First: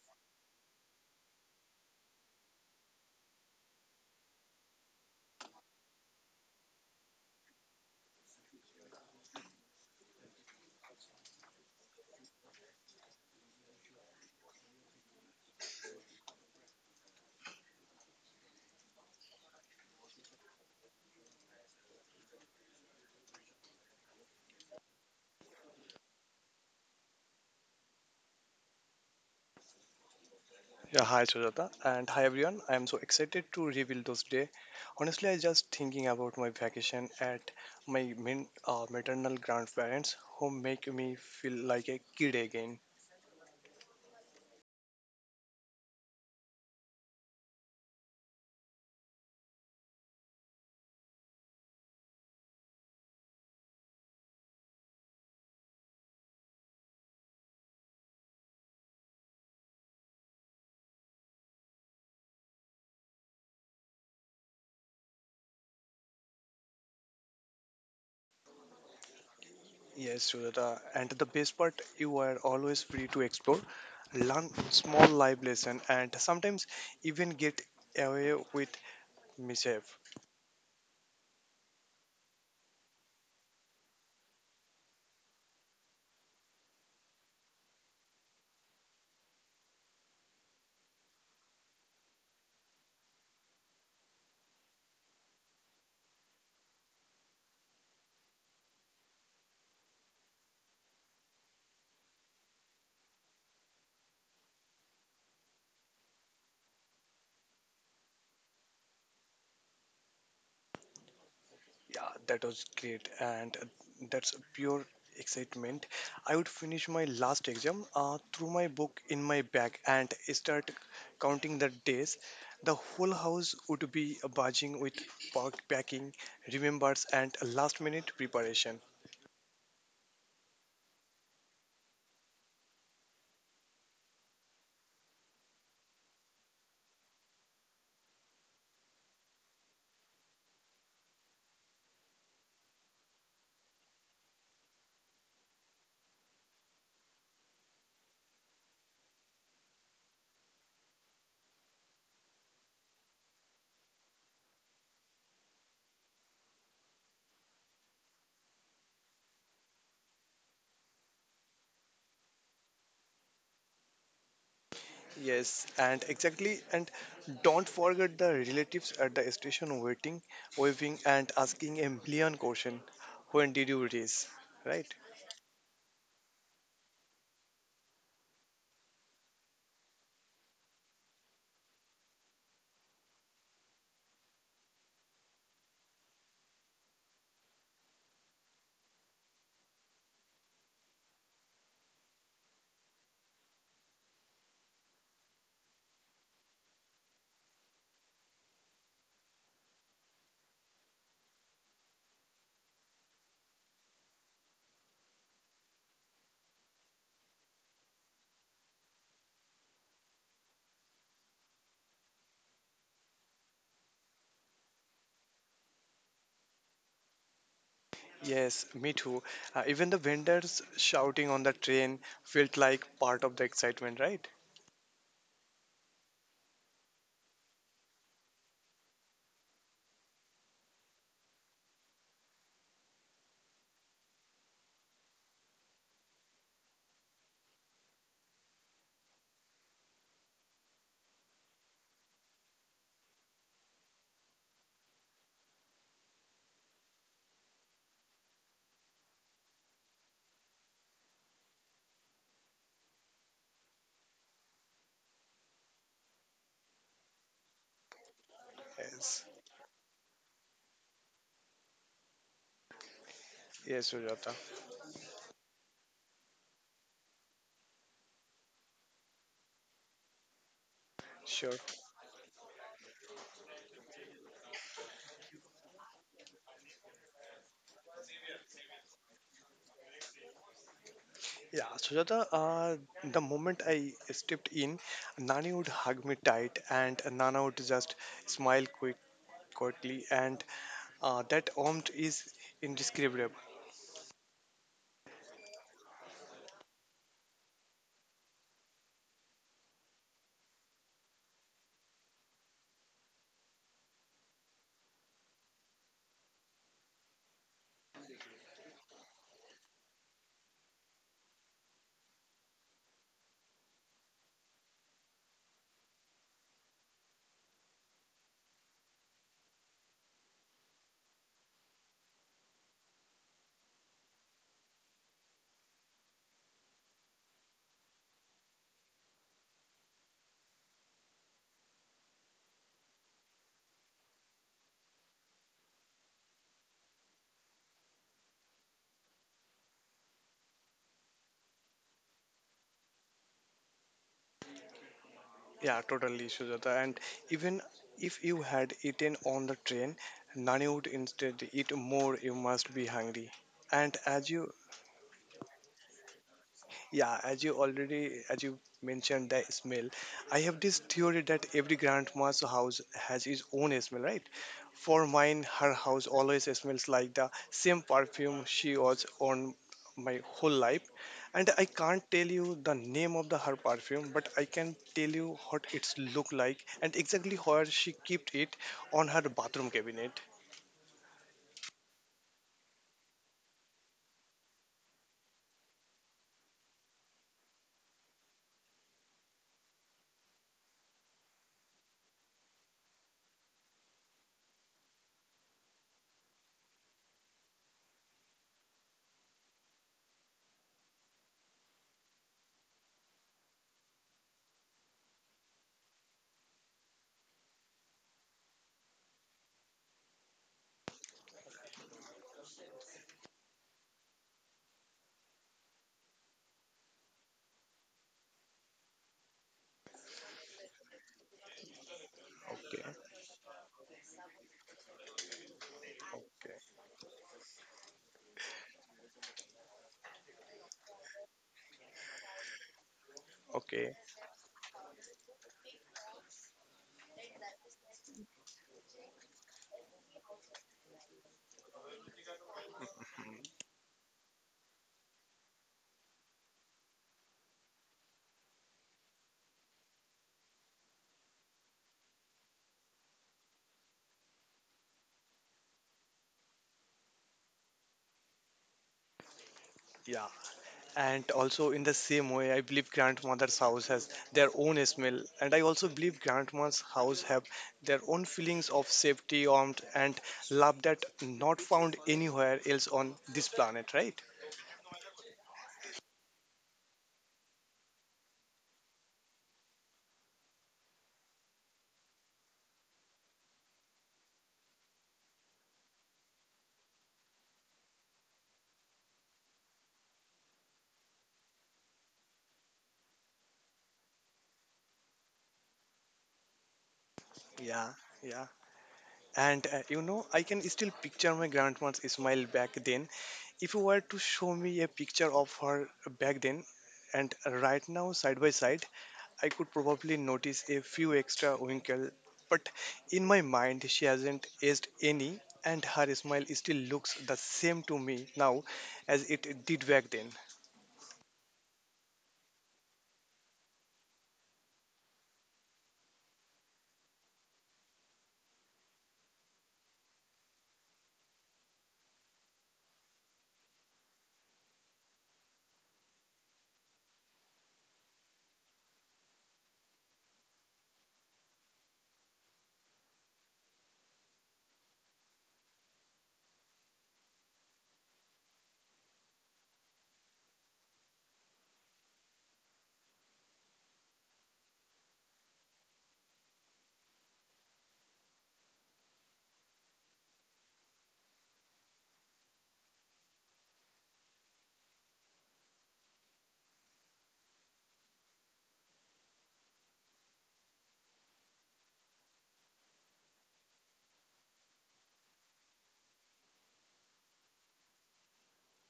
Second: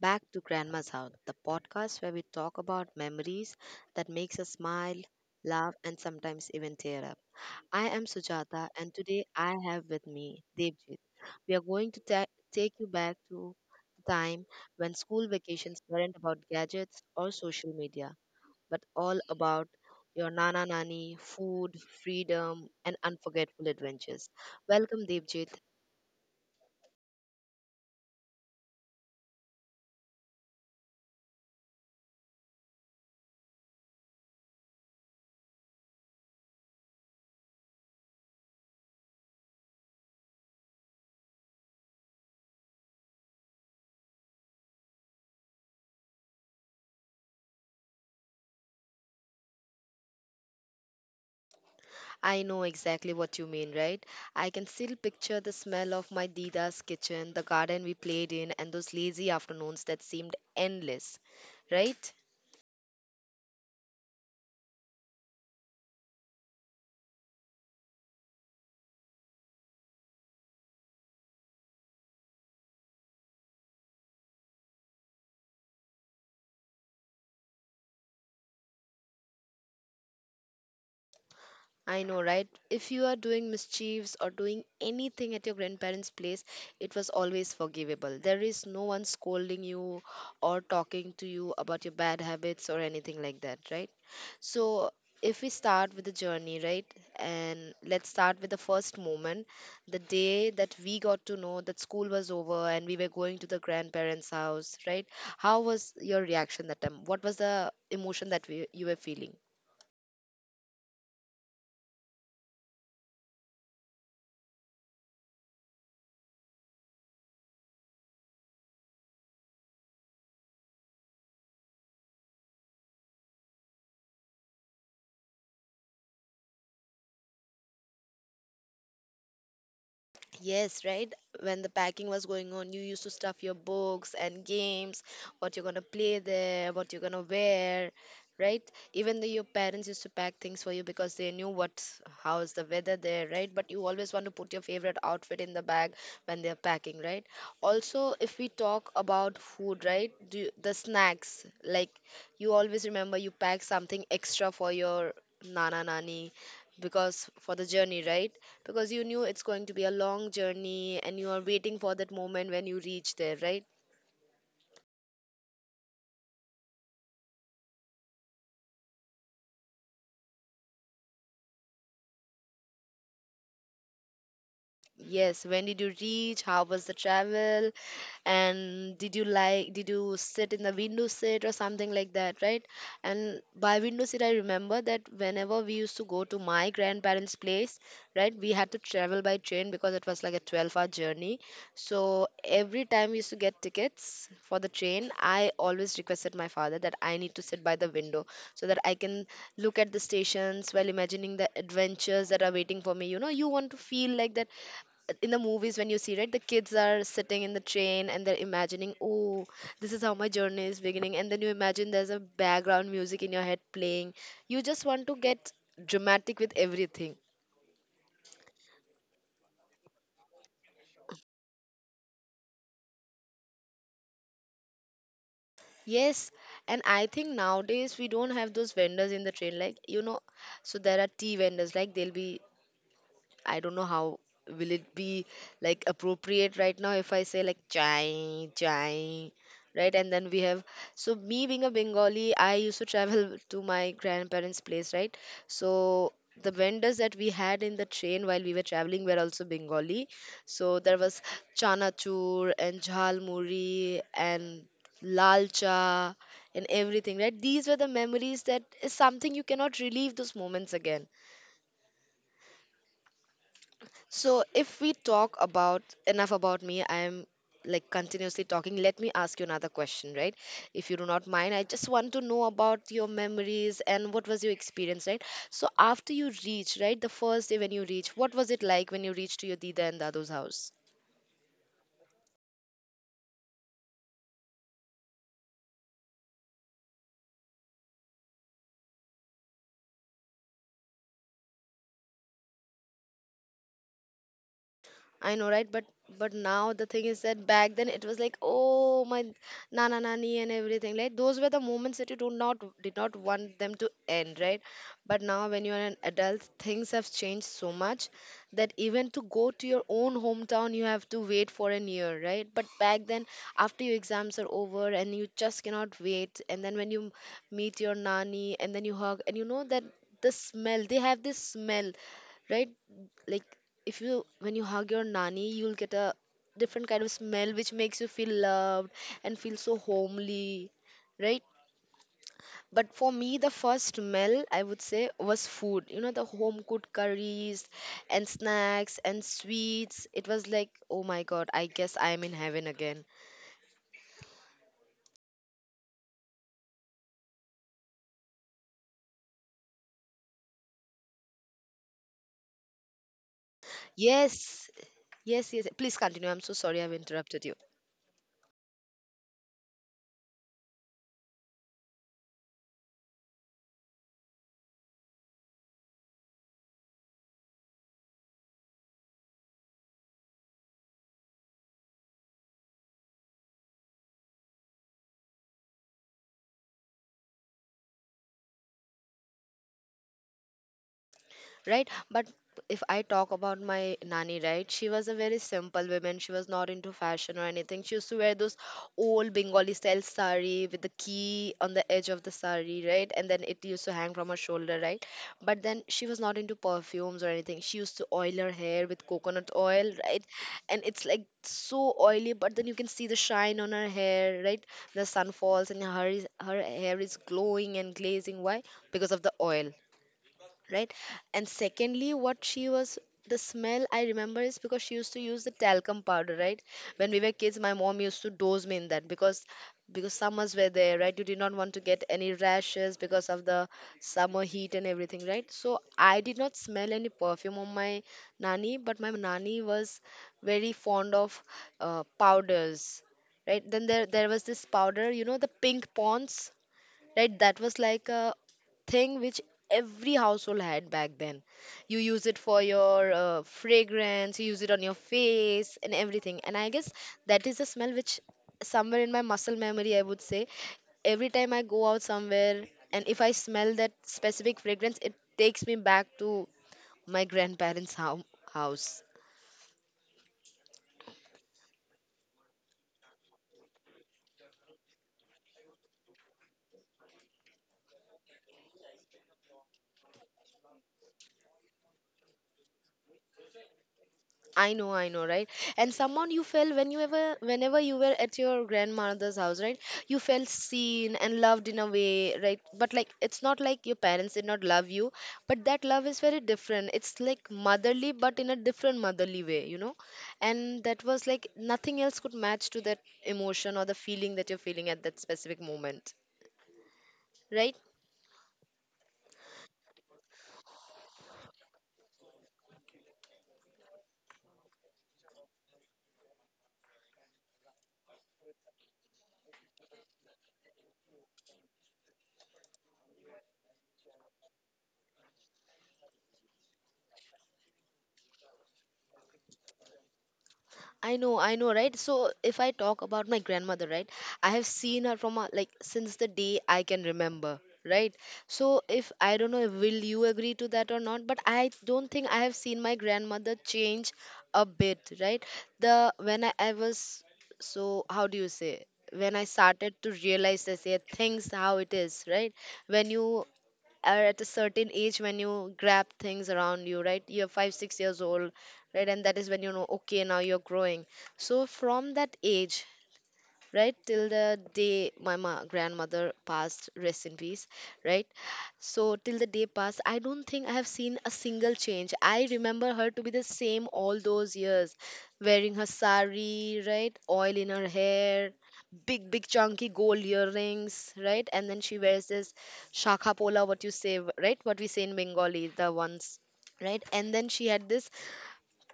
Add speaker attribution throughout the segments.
Speaker 1: Back to Grandma's House, the podcast where we talk about memories that makes us smile, laugh, and sometimes even tear up. I am Sujata, and today I have with me Devjit. We are going to take you back to the time when school vacations weren't about gadgets or social media, but all about your nana nani, food, freedom, and unforgettable adventures. Welcome, Devjit.
Speaker 2: Yeah, hi Sujata and hi everyone. I am so excited to reveal those day. Honestly, I just thinking about my vacation at maternal grandparents who make me feel like a kid again.
Speaker 1: I know exactly what you mean, right? I can still picture the smell of my Dida's kitchen, the garden we played in, and those lazy afternoons that seemed endless, right?
Speaker 2: Yes, Sujata. And the best part, you are always free to explore, learn small life lesson, and sometimes even get away with mischief.
Speaker 1: I know, right? If you are doing mischiefs or doing anything at your grandparents' place, it was always forgivable. There is no one scolding you or talking to you about your bad habits or anything like that, right? So, if we start with the journey, right? And let's start with the first moment, the day that we got to know that school was over and we were going to the grandparents' house, right? How was your reaction that time? What was the emotion that you were feeling?
Speaker 2: Yeah, that was great, and that's pure excitement. I would finish my last exam, threw my book in my bag, and start counting the days. The whole house would be barging with packing, remembers, and last-minute preparation.
Speaker 1: Yes, right. When the packing was going on, you used to stuff your books and games, what you're gonna play there, what you're gonna wear, right? Even though your parents used to pack things for you because they knew what how is the weather there, right? But you always want to put your favorite outfit in the bag when they're packing, right? Also, if we talk about food, right? The snacks, like you always remember you pack something extra for your nana nani because for the journey, right? Because you knew it's going to be a long journey and you are waiting for that moment when you reach there, right?
Speaker 2: Yes, and exactly, and don't forget the relatives at the station waiting, waving, and asking a million question. When did you raise? Right?
Speaker 1: Yes, when did you reach? How was the travel? And did you like, did you sit in the window seat or something like that, right? And by window seat, I remember that whenever we used to go to my grandparents' place, right, we had to travel by train because it was like a 12-hour journey. So every time we used to get tickets for the train, I always requested my father that I need to sit by the window so that I can look at the stations while imagining the adventures that are waiting for me. You know, you want to feel like that in the movies when you see, right, the kids are sitting in the train and they're imagining, oh, this is how my journey is beginning, and then you imagine there's a background music in your head playing. You just want to get dramatic with everything.
Speaker 2: Yes, me too. Even the vendors shouting on the train felt like part of the excitement, right?
Speaker 1: Yes, and I think nowadays we don't have those vendors in the train, like, you know, so there are tea vendors, like they'll be, I don't know how will it be like appropriate right now if I say like chai chai, right? And then we have, so me being a Bengali, I used to travel to my grandparents place, right? So the vendors that we had in the train while we were traveling were also Bengali, so there was chanachur and jhalmuri and lalcha and everything, right? These were the memories that is
Speaker 2: Yes.
Speaker 1: something you cannot relive those moments again.
Speaker 2: Yes, Sujata.
Speaker 1: So, if we talk about, enough about me, I am like continuously talking. Let me ask you another question, right? If you do not mind, I
Speaker 2: Sure.
Speaker 1: just want to know about your memories and what was your experience, right? So, after you reach, right, the first day when you reach, what was it like when you reached to your Dida and Dadu's house?
Speaker 2: Yeah, Sujata. The moment I stepped in, Nani would hug me tight and Nana would just smile quickly, and that warmth is indescribable.
Speaker 1: I know, right? But now the thing is that back then it was like, oh my nana nani and everything. Like those were the moments that you do not did not want them to end, right? But now when you are an adult, things have changed so much that even to go to your own hometown you have to wait for a year, right? But back then, after your exams are over and you just cannot wait, and then when you meet your nani and then you hug and you know that the smell, they have this smell, right? Like if you, when you hug your nanny, you'll get a different kind of smell which makes you feel loved and feel so homely, right? But for me the first smell I would say was food, you know, the home cooked curries and snacks and sweets. It was like, oh my god, I guess I am in heaven again.
Speaker 2: Yeah, totally, Sujata. And even if you had eaten on the train, Nani would instead eat more, you must be hungry. And as you
Speaker 1: Yes, yes, yes, please continue. I'm so sorry I've
Speaker 2: Yeah,
Speaker 1: interrupted you.
Speaker 2: as you mentioned the smell, I have this theory that every grandma's house has its own smell, right? For mine, her house always smells like the same perfume she was on my whole life, and I can't tell you the name of the her perfume, but I can tell you what it's look like and exactly where she kept it on her bathroom cabinet.
Speaker 1: Right, but if I talk about my nanny, right, she was a very simple woman. She was not into fashion or anything. She used to wear those old Bengali style sari with the key on the edge of the sari, right? And then it used to hang from her shoulder, right? But then she was not into perfumes or anything. She used to oil her hair with coconut oil, right? And it's like so oily, but then you can see the shine on her hair, right? The sun falls and her hair is glowing and glazing. Why? Because of the oil, right? And secondly, what she was, the smell I remember is because she used to use the talcum powder, right? When we were kids, my mom used to dose me in that because summers were there, right? You did not want to get any
Speaker 2: Okay.
Speaker 1: rashes because of the summer heat and everything, right? So I did not
Speaker 2: Okay,
Speaker 1: smell any perfume on my nani, but my nani was very fond of powders, right? Then
Speaker 2: okay,
Speaker 1: there was this powder, you know, the pink ponds, right? That was like a thing which every household had back then. You use it for your fragrance, you use it on your face and everything, and I guess that is a smell which somewhere in my muscle memory, I would say, every time I go out somewhere and if I smell that specific fragrance, it takes me back to my house.
Speaker 2: yeah. And also in the same way, I believe grandmother's house has their own smell, and I also believe grandma's house have their own feelings of safety, warmth, and love that not found anywhere else on this planet, right?
Speaker 1: I know, right? And someone you felt when you ever, whenever you were at your grandmother's house, right? You felt seen and loved in a way, right? But like, it's not like your parents did not love you, but that love is very different. It's like motherly, but in a different motherly way, you know? And that was like nothing else could match to that emotion or the feeling that you're feeling at that specific moment, right?
Speaker 2: Yeah, yeah. I can still picture my grandma's smile back then. If you were to show me a picture of her back then and right now, side by side, I could probably notice a few extra wrinkles, but in my mind she hasn't aged any, and her smile still looks the same to me now as it did back then.
Speaker 1: I know, right? So if I talk about my grandmother, right? I have seen her from a, like since the day I can remember, right? So if I don't know, will you agree to that or not? But I don't think I have seen my grandmother change a bit, right? The When I was, so how do you say? When I started to realize, I say things how it is, right? When you are at a certain age when you grab things around you, right, you're 5, 6 years old, right? And that is when you know, okay, now you're growing. So from that age, right, till the day my grandmother passed, rest in peace, right? So till the day passed, I don't think I have seen a single change. I remember her to be the same all those years, wearing her sari, right, oil in her hair, big big chunky gold earrings, right? And then she wears this shakha pola, what you say, right, what we say in Bengali, the ones, right? And then she had this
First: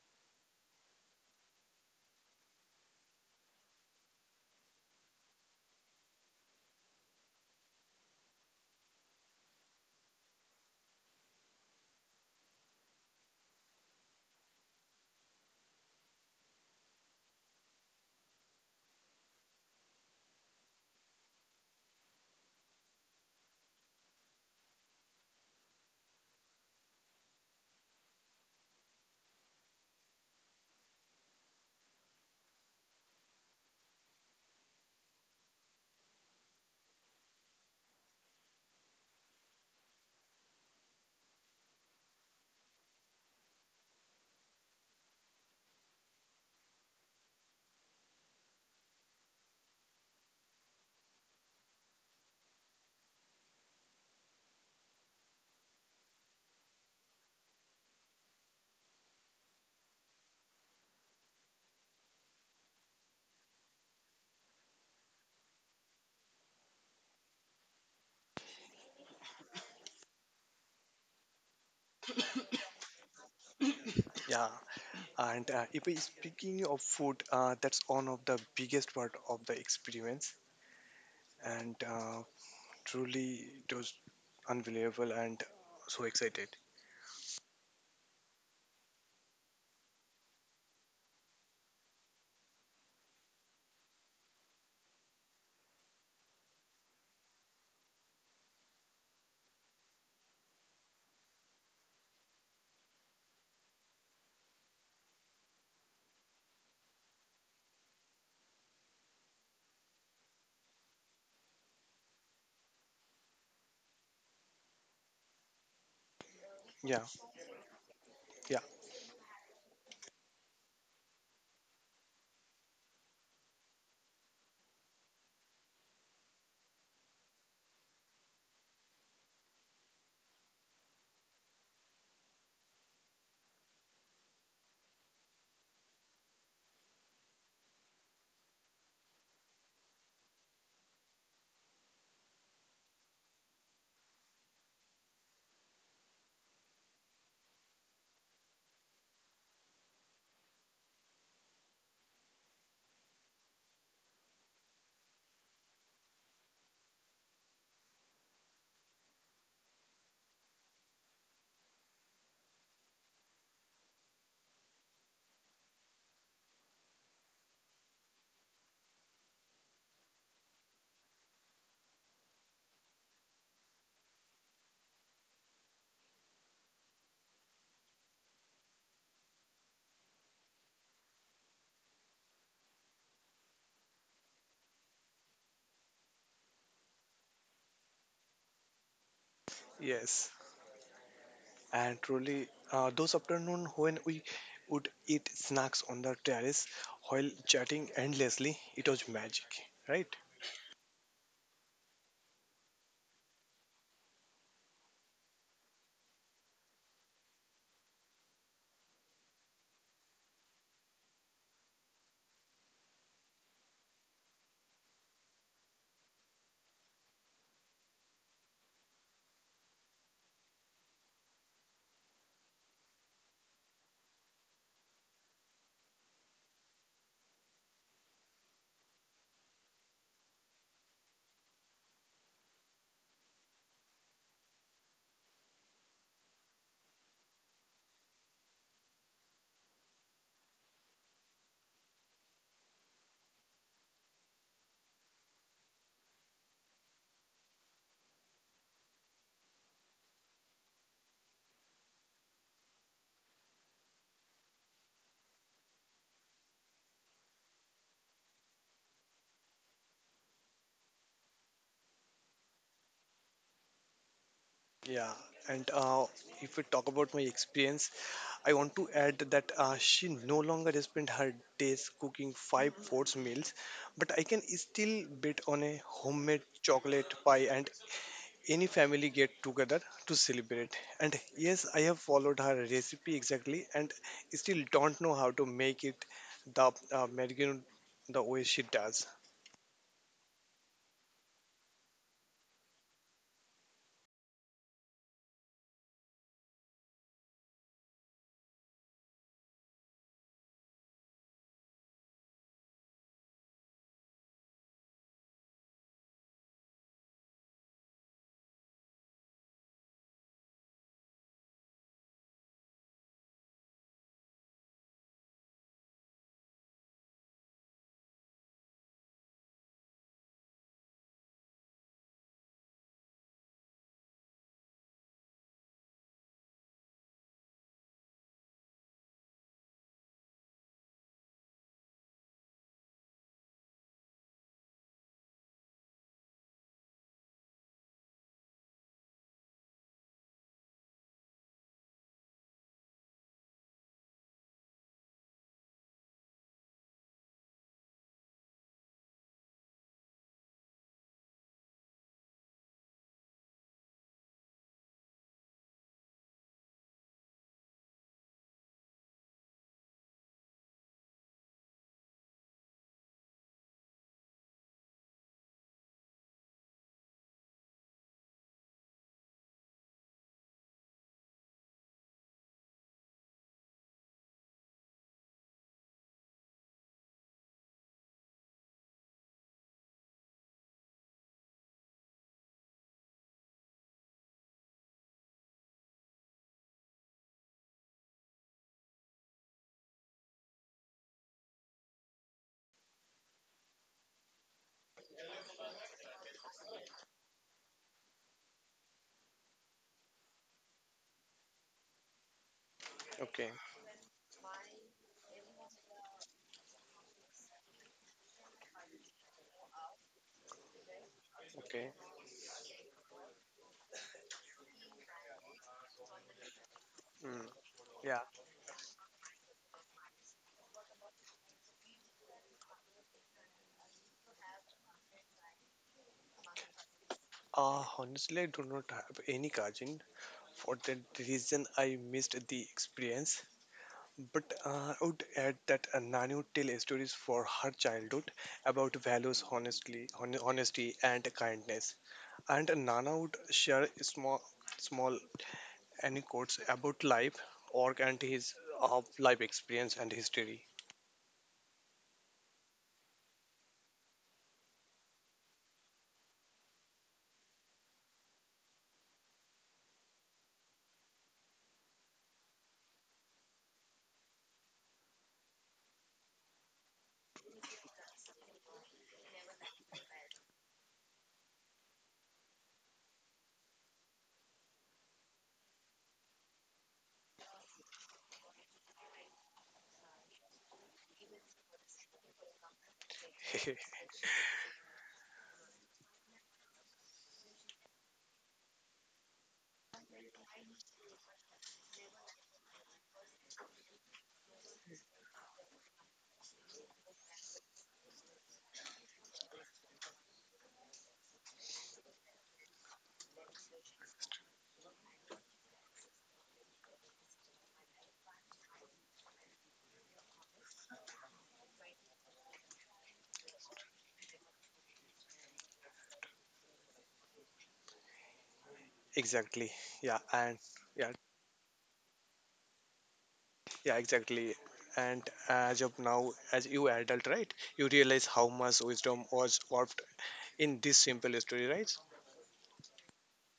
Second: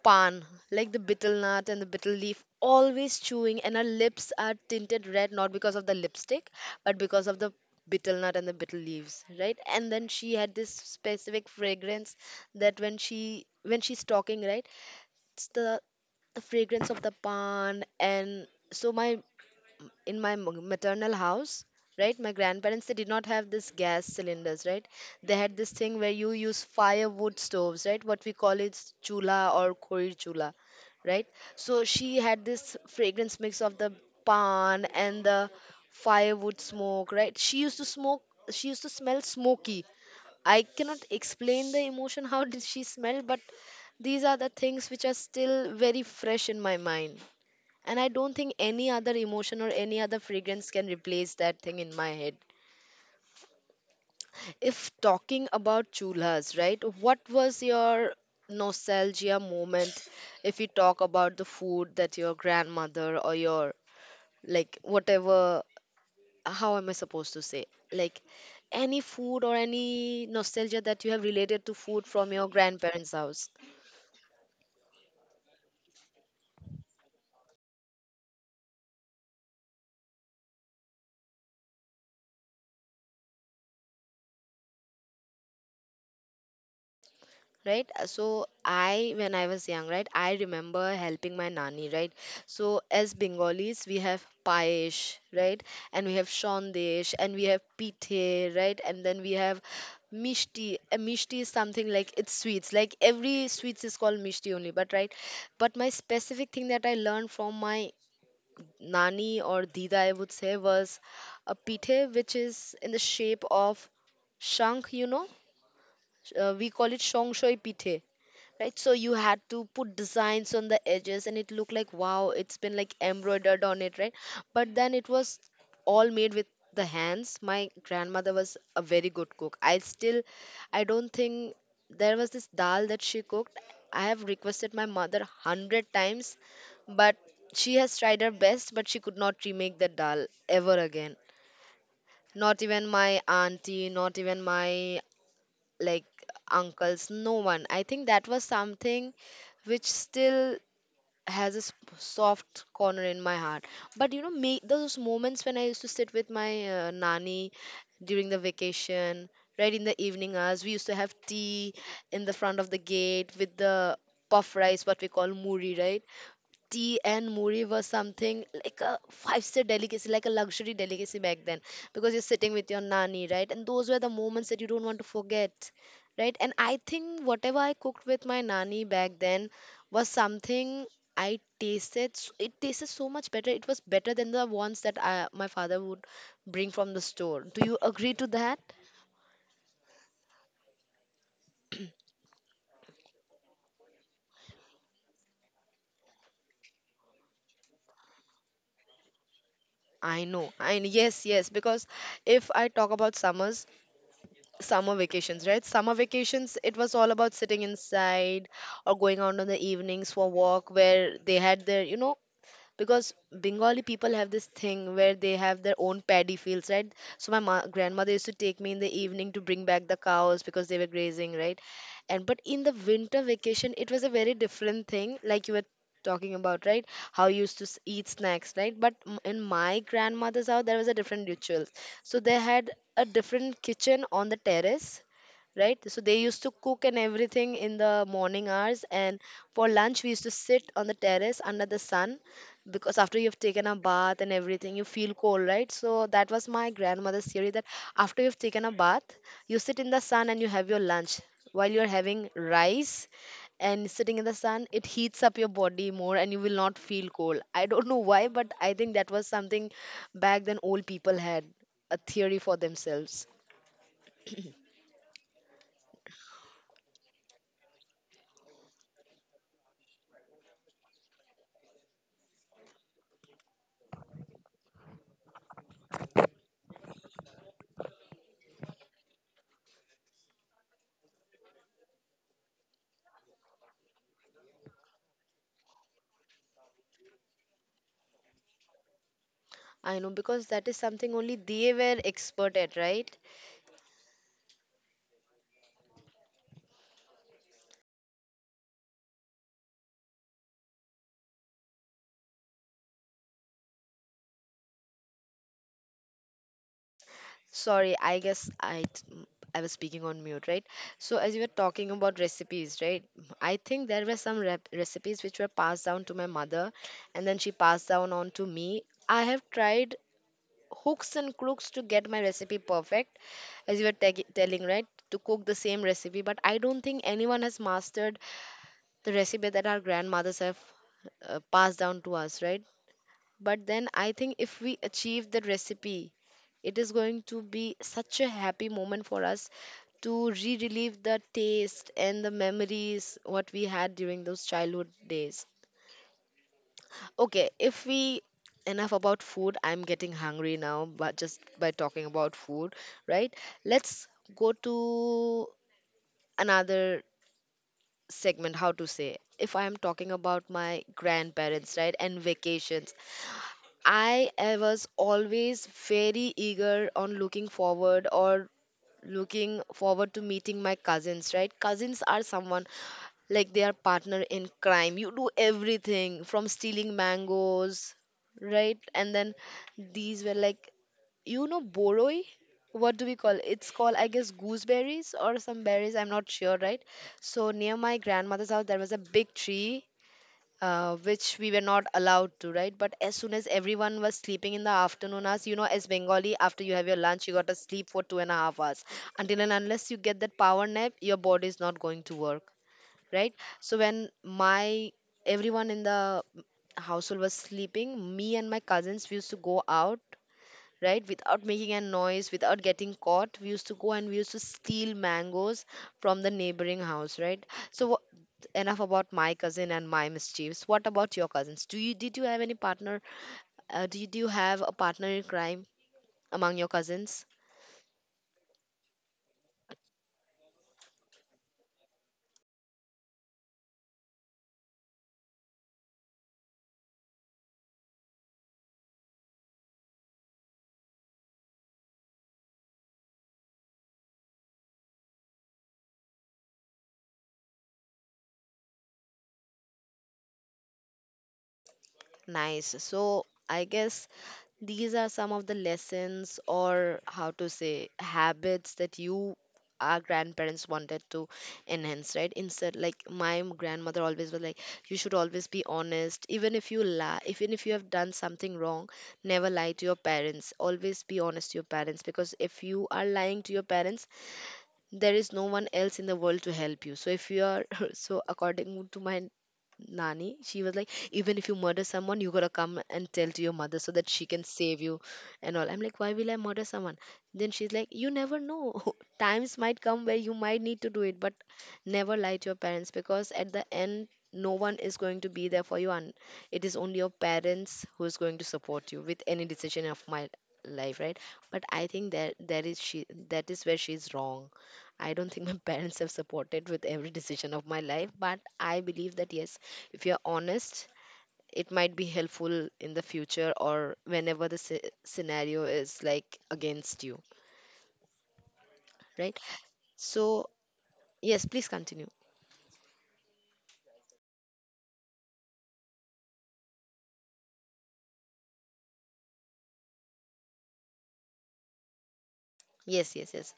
Speaker 1: pan, like the betel nut and the betel leaf, always chewing, and her lips are tinted red not because of the lipstick, but because of the betel nut and the betel leaves, right? And then she had this specific fragrance that when she's talking, right, it's the fragrance of the pan, and so my, in my maternal house, right, my grandparents, they did not have this gas cylinders, right? They had this thing where you use firewood stoves, right, what we call it chula or koi chula, right? So she had this fragrance mix of the pan and the firewood smoke, right? She used to smoke, she used to smell smoky. I cannot explain the emotion how did she smell, but these are the things which are still very fresh in my mind, and I don't think any other emotion or any other fragrance can replace that thing in my head. If talking about chulhas, right, what was your nostalgia moment if you talk about the food that your grandmother or your, like, whatever, how am I supposed to say? Like, any food or any nostalgia that you have related to food from your grandparents' house?
Speaker 2: Yeah, and if I speaking of food, that's one of the biggest part of the experience, and truly it was unbelievable and so excited.
Speaker 1: Right. So I when I was young, right, I remember helping my nanny, right? So as Bengalis, we have paish, right? And we have shondesh and we have pithe, right? And then we have mishti. A Mishti is something like, it's sweets, like every sweets is called mishti only, but right, but my specific thing that I learned from my nani or dida, I would say, was a pithe, which is in the shape of shank, you know. We
Speaker 2: Yeah,
Speaker 1: call it shongshoi pithe.
Speaker 2: yeah,
Speaker 1: Right, so you had to put designs on the edges and it looked like, wow, it's been like embroidered on it, right? But then it was all made with the hands. My grandmother was a very good cook. I still, I don't think, there was this dal that she cooked. I have requested my mother hundred times, but she has tried her best, but she could not remake the dal ever again. Not even my auntie, not even my, like, uncles, no one. I think that was something which still has soft corner in my heart. But you know me, those moments when I used to sit with my nanny during the vacation, right, in the evening hours we used to have tea in the front of the gate with the puff rice, what we call muri, right? Tea and muri was something like a five-star delicacy, like a luxury delicacy back then, because you're sitting with your nani, right? And those were the moments that you don't want to forget, right? And I think whatever I cooked with my nani back then was something I tasted. It tasted so much better. It was better than the ones that my father would bring from the store. Do you agree to that?
Speaker 2: yes. And truly those afternoon when we would eat snacks on the terrace while chatting endlessly, it was magic, right?
Speaker 1: I know. I, yes, yes. Because if I talk about summers, summer vacations, right? Summer vacations, it was all about sitting inside or going out in the evenings for walk where they had their, you know, because Bengali people have this thing where they have their own paddy fields, right? So my grandmother used to take me in the evening to bring back the cows because they were grazing, right? And but in the winter vacation it was a very different thing, like you were talking about, right? How you used to eat snacks, right? But in my grandmother's house there was a different ritual. So they had a different kitchen on the terrace, right? So they used to cook and everything in the morning hours. And for lunch, we used to sit on the terrace under the sun, because after you've taken a bath and everything, you feel cold, right? So that was my grandmother's theory, that after you've taken a bath, you sit in the sun and you have your lunch. While you're having rice and sitting in the sun, it heats up your body more and you will not feel cold. I don't know why, but I think that was something back then old people had a theory for themselves.
Speaker 2: Yeah, and if we talk about my experience, I want to add that she no longer spent her days cooking five fourths meals, but I can still bet on a homemade chocolate pie and any family get together to celebrate. And yes, I have followed her recipe exactly and still don't know how to make it the merguez the way she does.
Speaker 1: I know, because that is something only they were expert at, right? Sorry, I guess I was speaking on mute, right? So as you were talking about recipes, right? I think there were some recipes which were passed down to my mother and then she passed down on to me. I have tried hooks and crooks to get my recipe perfect, as you were telling, right? To cook the same recipe, but I don't think anyone has mastered the recipe that our grandmothers have passed down to us, right? But then I think if we achieve the recipe, it is going to be such a happy moment for us to re relive the taste and the memories what we had during those childhood days. Okay, if we, enough about food, I'm getting hungry now, but just by talking about food, right? Let's go to another segment. How to say, if I'm talking about my grandparents, right, and vacations, I was always very eager on looking forward or looking forward to meeting my cousins, right? Cousins are someone like they are partner in crime. You do everything from stealing mangoes, right? And then these were like, you know, boroi? What do we call, it's called, I guess, gooseberries or some berries. I'm not sure, right? So near my grandmother's house, there was a big tree which we were not allowed to, right? But as soon as everyone was sleeping in the afternoon hours, you know, as Bengali, after you have your lunch, you got to sleep for 2.5 hours. Until and unless you get that power nap, your body is not going to work, right?
Speaker 2: Okay,
Speaker 1: So when my, everyone in the household was sleeping, me and my cousins, we used to go out, right, without making a
Speaker 2: okay.
Speaker 1: noise, without getting caught. We used to go and we used to steal mangoes from the neighboring house, right?
Speaker 2: Mm,
Speaker 1: So what,
Speaker 2: yeah.
Speaker 1: enough about my cousin and my mischiefs. What about your cousins? Do you Did you have any partner, do you have a partner in crime among your cousins?
Speaker 2: Honestly, I do not have any cousin. For that reason, I missed the experience. But I would add that Nani would tell stories for her childhood about values, honestly, honesty, and kindness. And Nana would share small anecdotes about life, Orc and his life experience and history.
Speaker 1: Nice. So I guess these are some of the lessons or how to say habits that you our grandparents wanted to enhance, right? Instead, like, my grandmother always was like, you should always be honest. Even if you lie, even if you have done something wrong, never lie to your parents, always be honest to your parents, because if you are lying to your parents there is no one else in the world to help you. So if you are, so according to my nani, she was like, even if you murder someone, you gotta come and tell to your mother so that she can save you and all. I'm like, why will I murder someone? Then she's like, you never know. Times might come where you might need to do it, but never lie to your parents, because at the end, no one is going to be there for you, and it is only your parents who is going to support you with any decision of my life, right? But I think that, that is she that is where she's wrong. I don't think my parents have supported with every decision of my life, but I believe that yes, if you're honest, it might be helpful in the future or whenever the scenario is like against you, right?
Speaker 2: Exactly. Yeah,
Speaker 1: So,
Speaker 2: and yeah,
Speaker 1: yes, please continue.
Speaker 2: yeah, exactly. And as of now, as you adult, right, you realize how much wisdom was warped in this simple story, right?
Speaker 1: Yes, yes, yes.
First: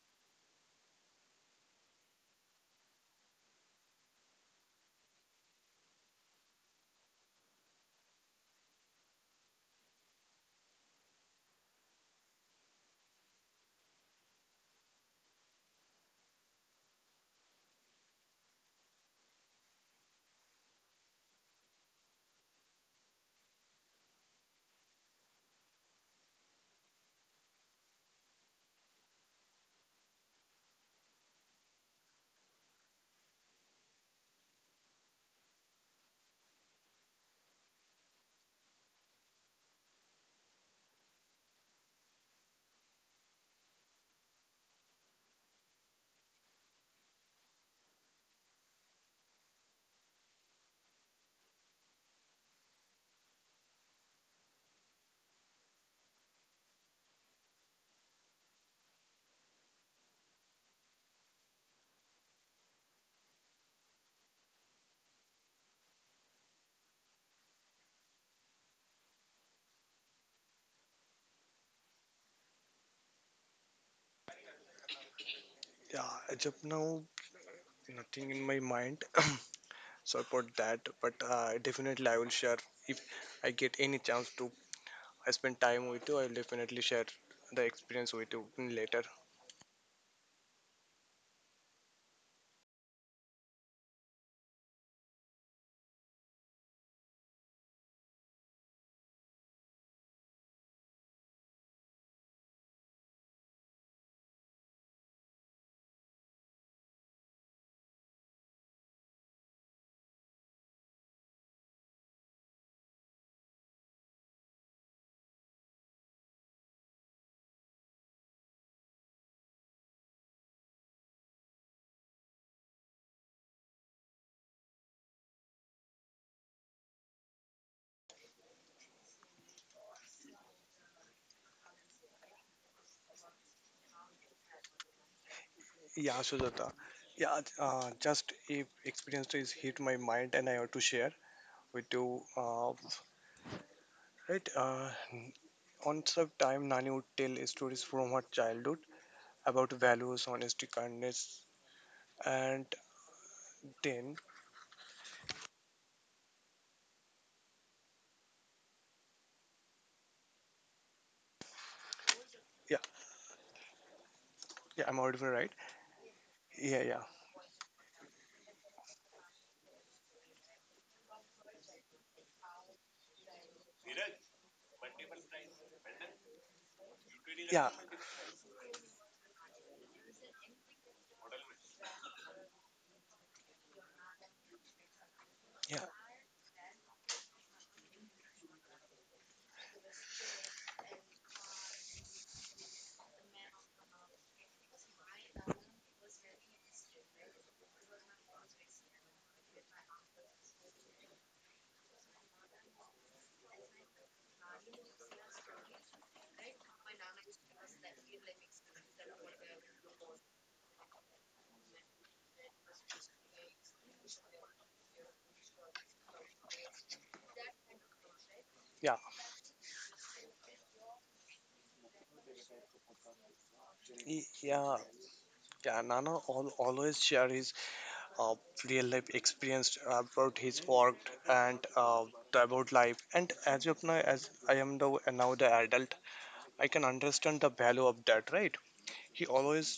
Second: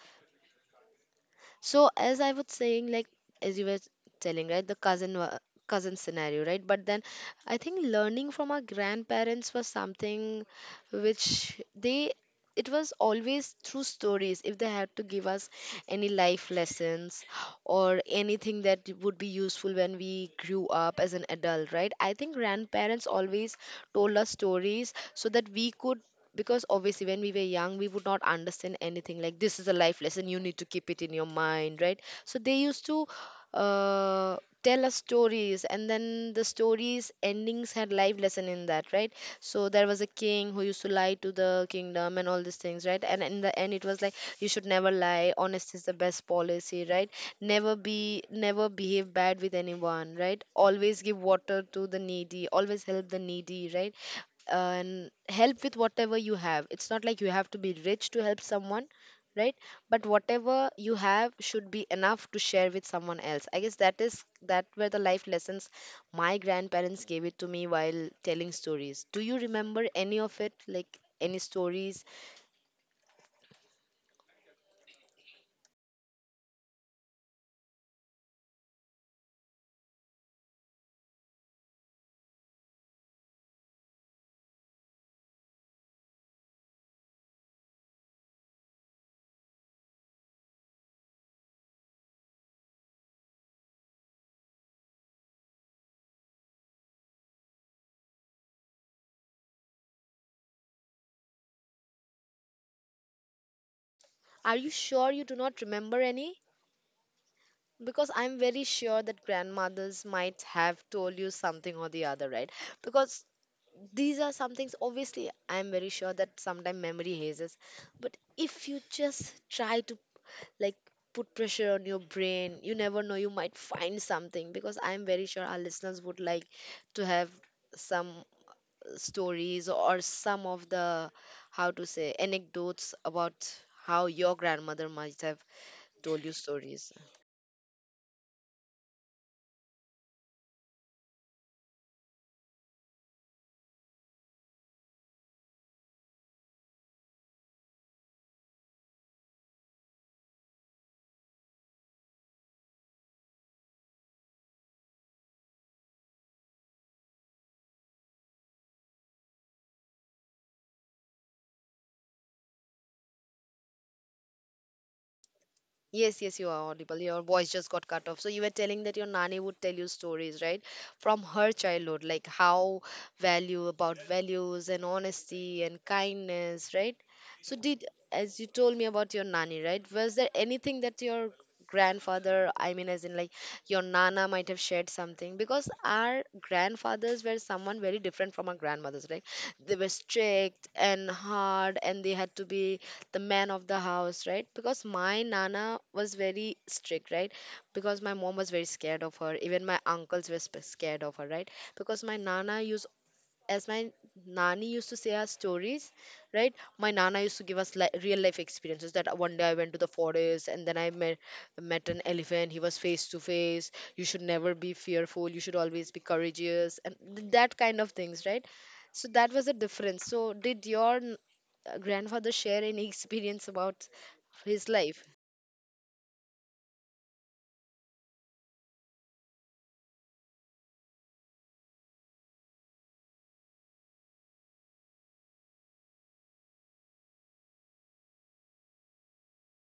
Speaker 1: So as I was saying, like, as you were telling, right, the cousin scenario, right? But then I think learning from our grandparents was something which they it was always through stories, if they had to give us any life lessons or anything that would be useful when we grew up as an adult, right? I think grandparents always told us stories so that we could, because obviously when we were young we would not understand anything, like this is a life lesson, you need to keep it in your mind, right? So they used to uh, tell us stories, and then the stories endings had life lesson in that, right? So there was a king who used to lie to the kingdom and all these things, right? And in the end it was like, you should never lie, honest is the best policy, right? Never behave bad with anyone, right? Always give water to the needy, always help the needy, right? And help with whatever you have, it's not like you have to be rich to help someone, right? But whatever you have should be enough to share with someone else. I guess that is, that were the life lessons my grandparents gave it to me while telling stories. Do you remember any of it, like any stories?
Speaker 2: Yeah, as of now, nothing in my mind. Sorry for that, but definitely I will share if I get any chance to I spent time with you. I'll definitely share the experience with you later.
Speaker 1: Are you sure you do not remember any? Because I'm very sure that grandmothers might have told you something or the other, right? Because these are some things, obviously I'm very sure that sometimes memory hazes, but if you just try to, like, put pressure on your brain, you never know, you might find something, because I'm very sure our listeners would like to have some stories or some of the, how to say, anecdotes about how your grandmother might have told
Speaker 2: Yeah,
Speaker 1: you
Speaker 2: Sujata.
Speaker 1: stories.
Speaker 2: Yeah, just if experience is hit my mind and I have to share with you. Right, uh, on some time, Nani would tell stories from her childhood about values, honesty, kindness, and then yeah, yeah, I'm audible, right?
Speaker 1: Yes, yes, you are
Speaker 2: Yeah,
Speaker 1: audible.
Speaker 2: yeah,
Speaker 1: Your voice just got cut off. So you were telling that your nanny would tell you stories, right? From her childhood, like how, value, about values and honesty and kindness, right? So
Speaker 2: yeah,
Speaker 1: did, as you told me about your nanny, right, was there anything that your grandfather, I mean as in like your nana might have shared something? Because
Speaker 2: yeah.
Speaker 1: our grandfathers were someone very different from our grandmothers, right? They were strict and hard, and they had to be the man of the house, right? Because my nana was very strict, right? Because my mom was very scared of her. Even my uncles were scared of her, right? Because my nana used, as my nani used to say us stories, right, my nana used to give us real life experiences that one day I went to the forest and then I met an elephant. He was face to face. You should never be fearful, you should always be courageous, and that kind of things, right?
Speaker 2: Yeah,
Speaker 1: So that was the difference. So did your grandfather share any experience about his
Speaker 2: yeah,
Speaker 1: life?
Speaker 2: yeah. Nana al always share his uh, real life experience about his work and the about life. And as of now, as I am the, now the adult, I can understand the value of that, right? He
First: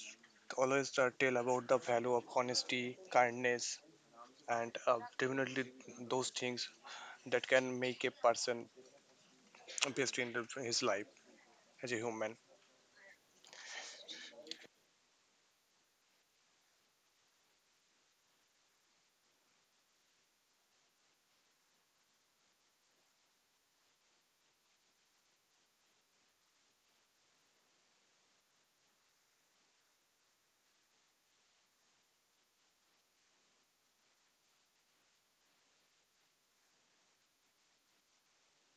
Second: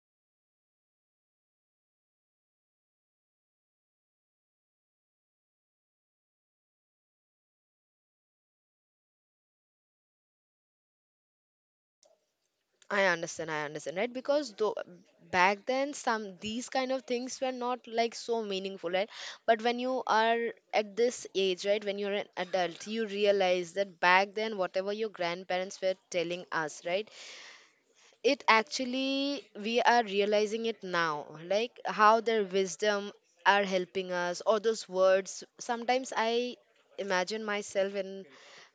Speaker 2: always tell about the value of honesty, kindness, and definitely those things that can make a person best in the- his life as a human.
Speaker 1: I understand, right? Because though back then some these kind of things were not like so meaningful, right? But when you are at this age, right, when you're an adult, you realize that back then whatever your grandparents were telling us, right, it actually we are realizing it now, like how their wisdom are helping us, or those words. Sometimes I imagine myself in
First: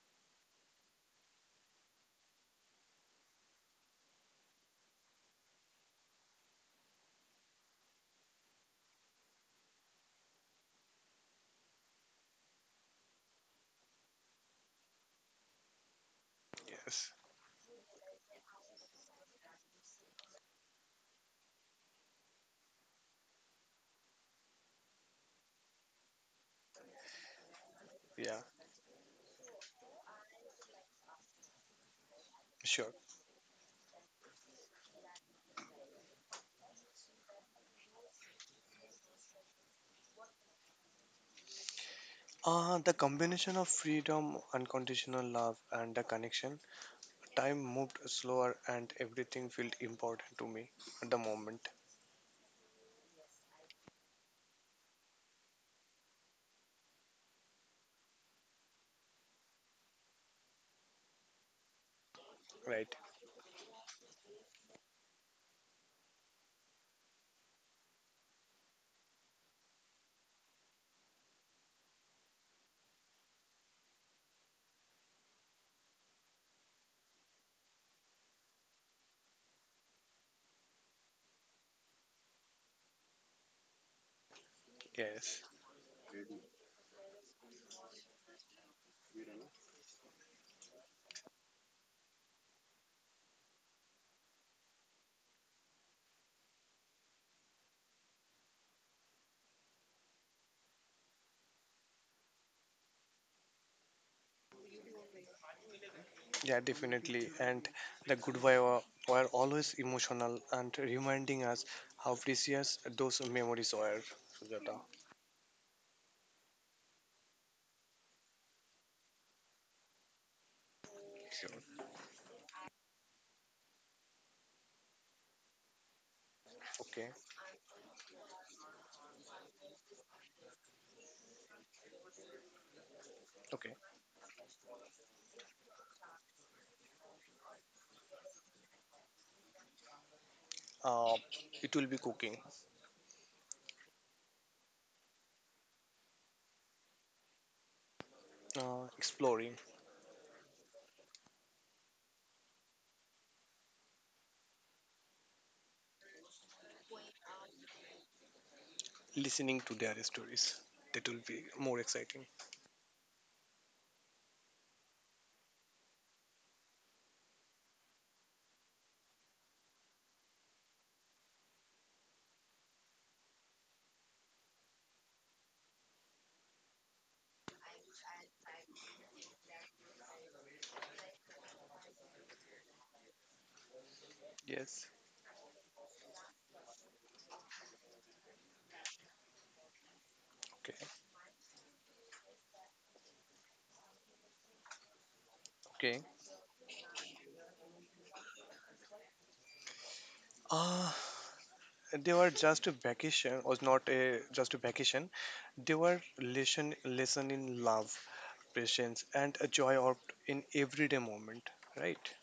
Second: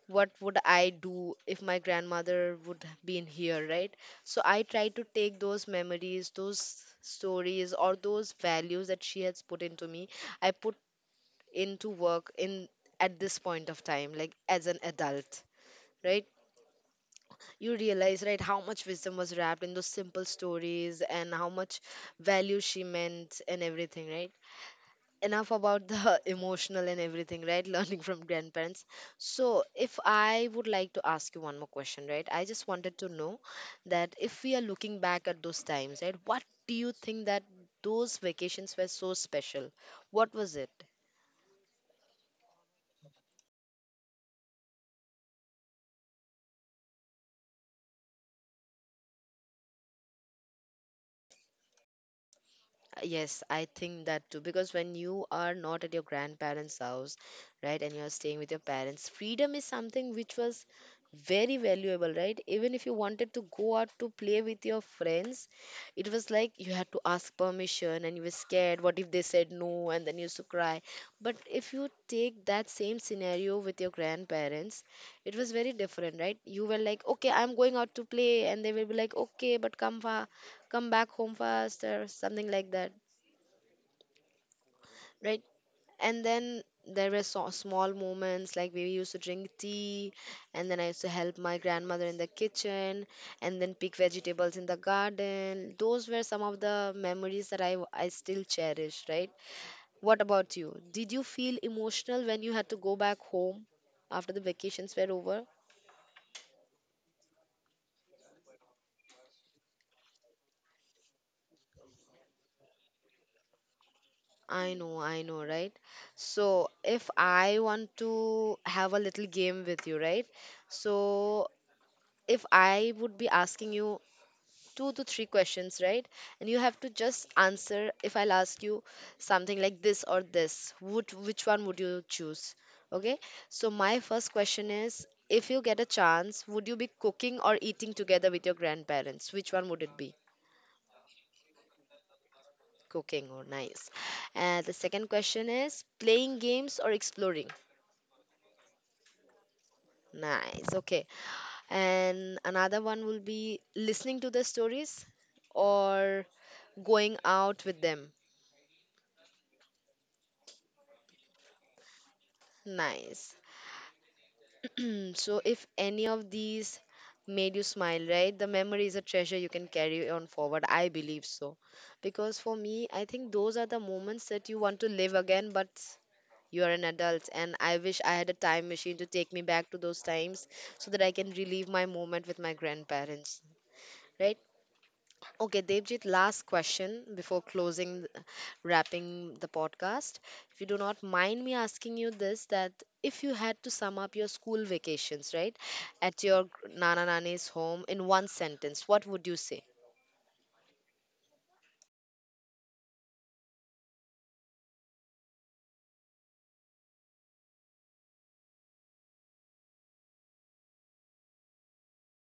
Speaker 1: what would I do if my grandmother would have been here, right? So I try to take those memories, those stories, or those values that she has put into me. I put into work in at this point of time, like as an adult, right?
Speaker 2: Yes.
Speaker 1: You realize, right, how much wisdom was wrapped in those simple stories and how much value she meant and everything, right? Enough about the emotional and everything, right? Learning from
Speaker 2: Yeah.
Speaker 1: grandparents. So if I would like to ask you one more question, right, I just
Speaker 2: Sure.
Speaker 1: wanted to know that if we are looking back at those times, right, what do you think that those vacations were so special? What was it?
Speaker 2: The combination of freedom, unconditional love, and the connection. Time moved slower and everything felt important to me at the moment,
Speaker 1: Yes, I think that too. Because when you are not at your grandparents' house, right, and you're staying with your parents, freedom is something which was very valuable, right? Even if you
Speaker 2: right?
Speaker 1: wanted to go out to play with your friends, it was like you had to ask permission and you were scared. What if they said no? And then you used to cry. But if you take that same scenario with your grandparents, it was very different, right? You were like, okay, I'm going out to play. And they will be like, okay, but come, come back home fast, or something like that, right?
Speaker 2: Yes.
Speaker 1: And then there were so small moments, like we used to drink tea, and then I used to help my grandmother in the kitchen, and then pick vegetables in the garden. Those were some of the memories that I still cherish, right? What about you? Did you feel emotional when you had to go back home after the vacations were over?
Speaker 2: Yeah, definitely. And the goodbye were, were always emotional and reminding us how precious those memories were, Sujata.
Speaker 1: I know, right? So if I want to have a little game with you, right? So
Speaker 2: So,
Speaker 1: if I would be asking you two to three questions, right? And you have to
Speaker 2: okay,
Speaker 1: just answer, if I'll ask you something like this or this, would which one would you choose? Okay? So
Speaker 2: okay.
Speaker 1: my first question is, if you get a chance, would you be cooking or eating together with your grandparents? Which one would it be?
Speaker 2: Uh, it will be cooking,
Speaker 1: Cooking, or nice. And the second question is, playing games or exploring?
Speaker 2: exploring,
Speaker 1: Nice. Okay. And another one will be listening to the stories or going out with them.
Speaker 2: listening to their stories. That will be more exciting.
Speaker 1: Nice. So if any of these made you smile, right, the memory is a treasure you can carry on forward, I believe so. Because for me, I think those are the moments that you want to live again, but you are an adult, and I wish I had a time machine to take me back to those times so that I can relive my moment with my grandparents, right.
Speaker 2: Yes.
Speaker 1: Okay, Devjit, last question before closing, wrapping the podcast. If you do
Speaker 2: Okay.
Speaker 1: not mind me asking you this, that if you had to sum up your school vacations, right,
Speaker 2: Okay.
Speaker 1: at your nana nani's home in one sentence, what would you say?
Speaker 2: Ah, they were just a vacation was not a just a vacation, they were lesson in love, patience, and a joy of in everyday moment, right?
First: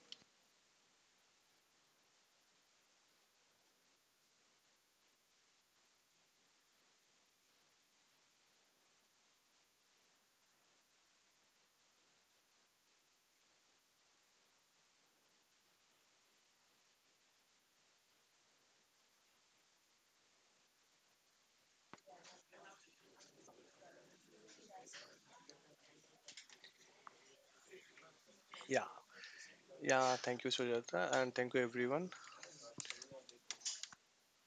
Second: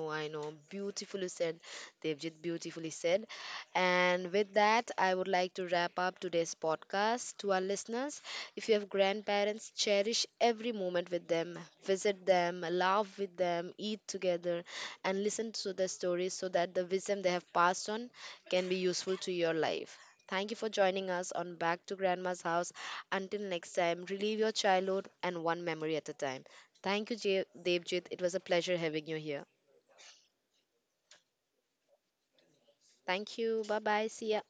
Speaker 1: Know, I know. Beautifully said, Devjit. Beautifully said. And with that, I would like to wrap up today's podcast to our listeners. If you have grandparents, cherish every moment with them, visit them, laugh with them, eat together, and listen to their stories so that the wisdom they have passed on can be useful to your life. Thank you for joining us on Back to Grandma's House. Until next time, relive your childhood and one memory at a time. Thank you, Devjit. It was a pleasure
Speaker 2: Yeah,
Speaker 1: having you here.
Speaker 2: yeah, thank you Sujata and thank you everyone.
Speaker 1: Thank you. Bye bye. See ya.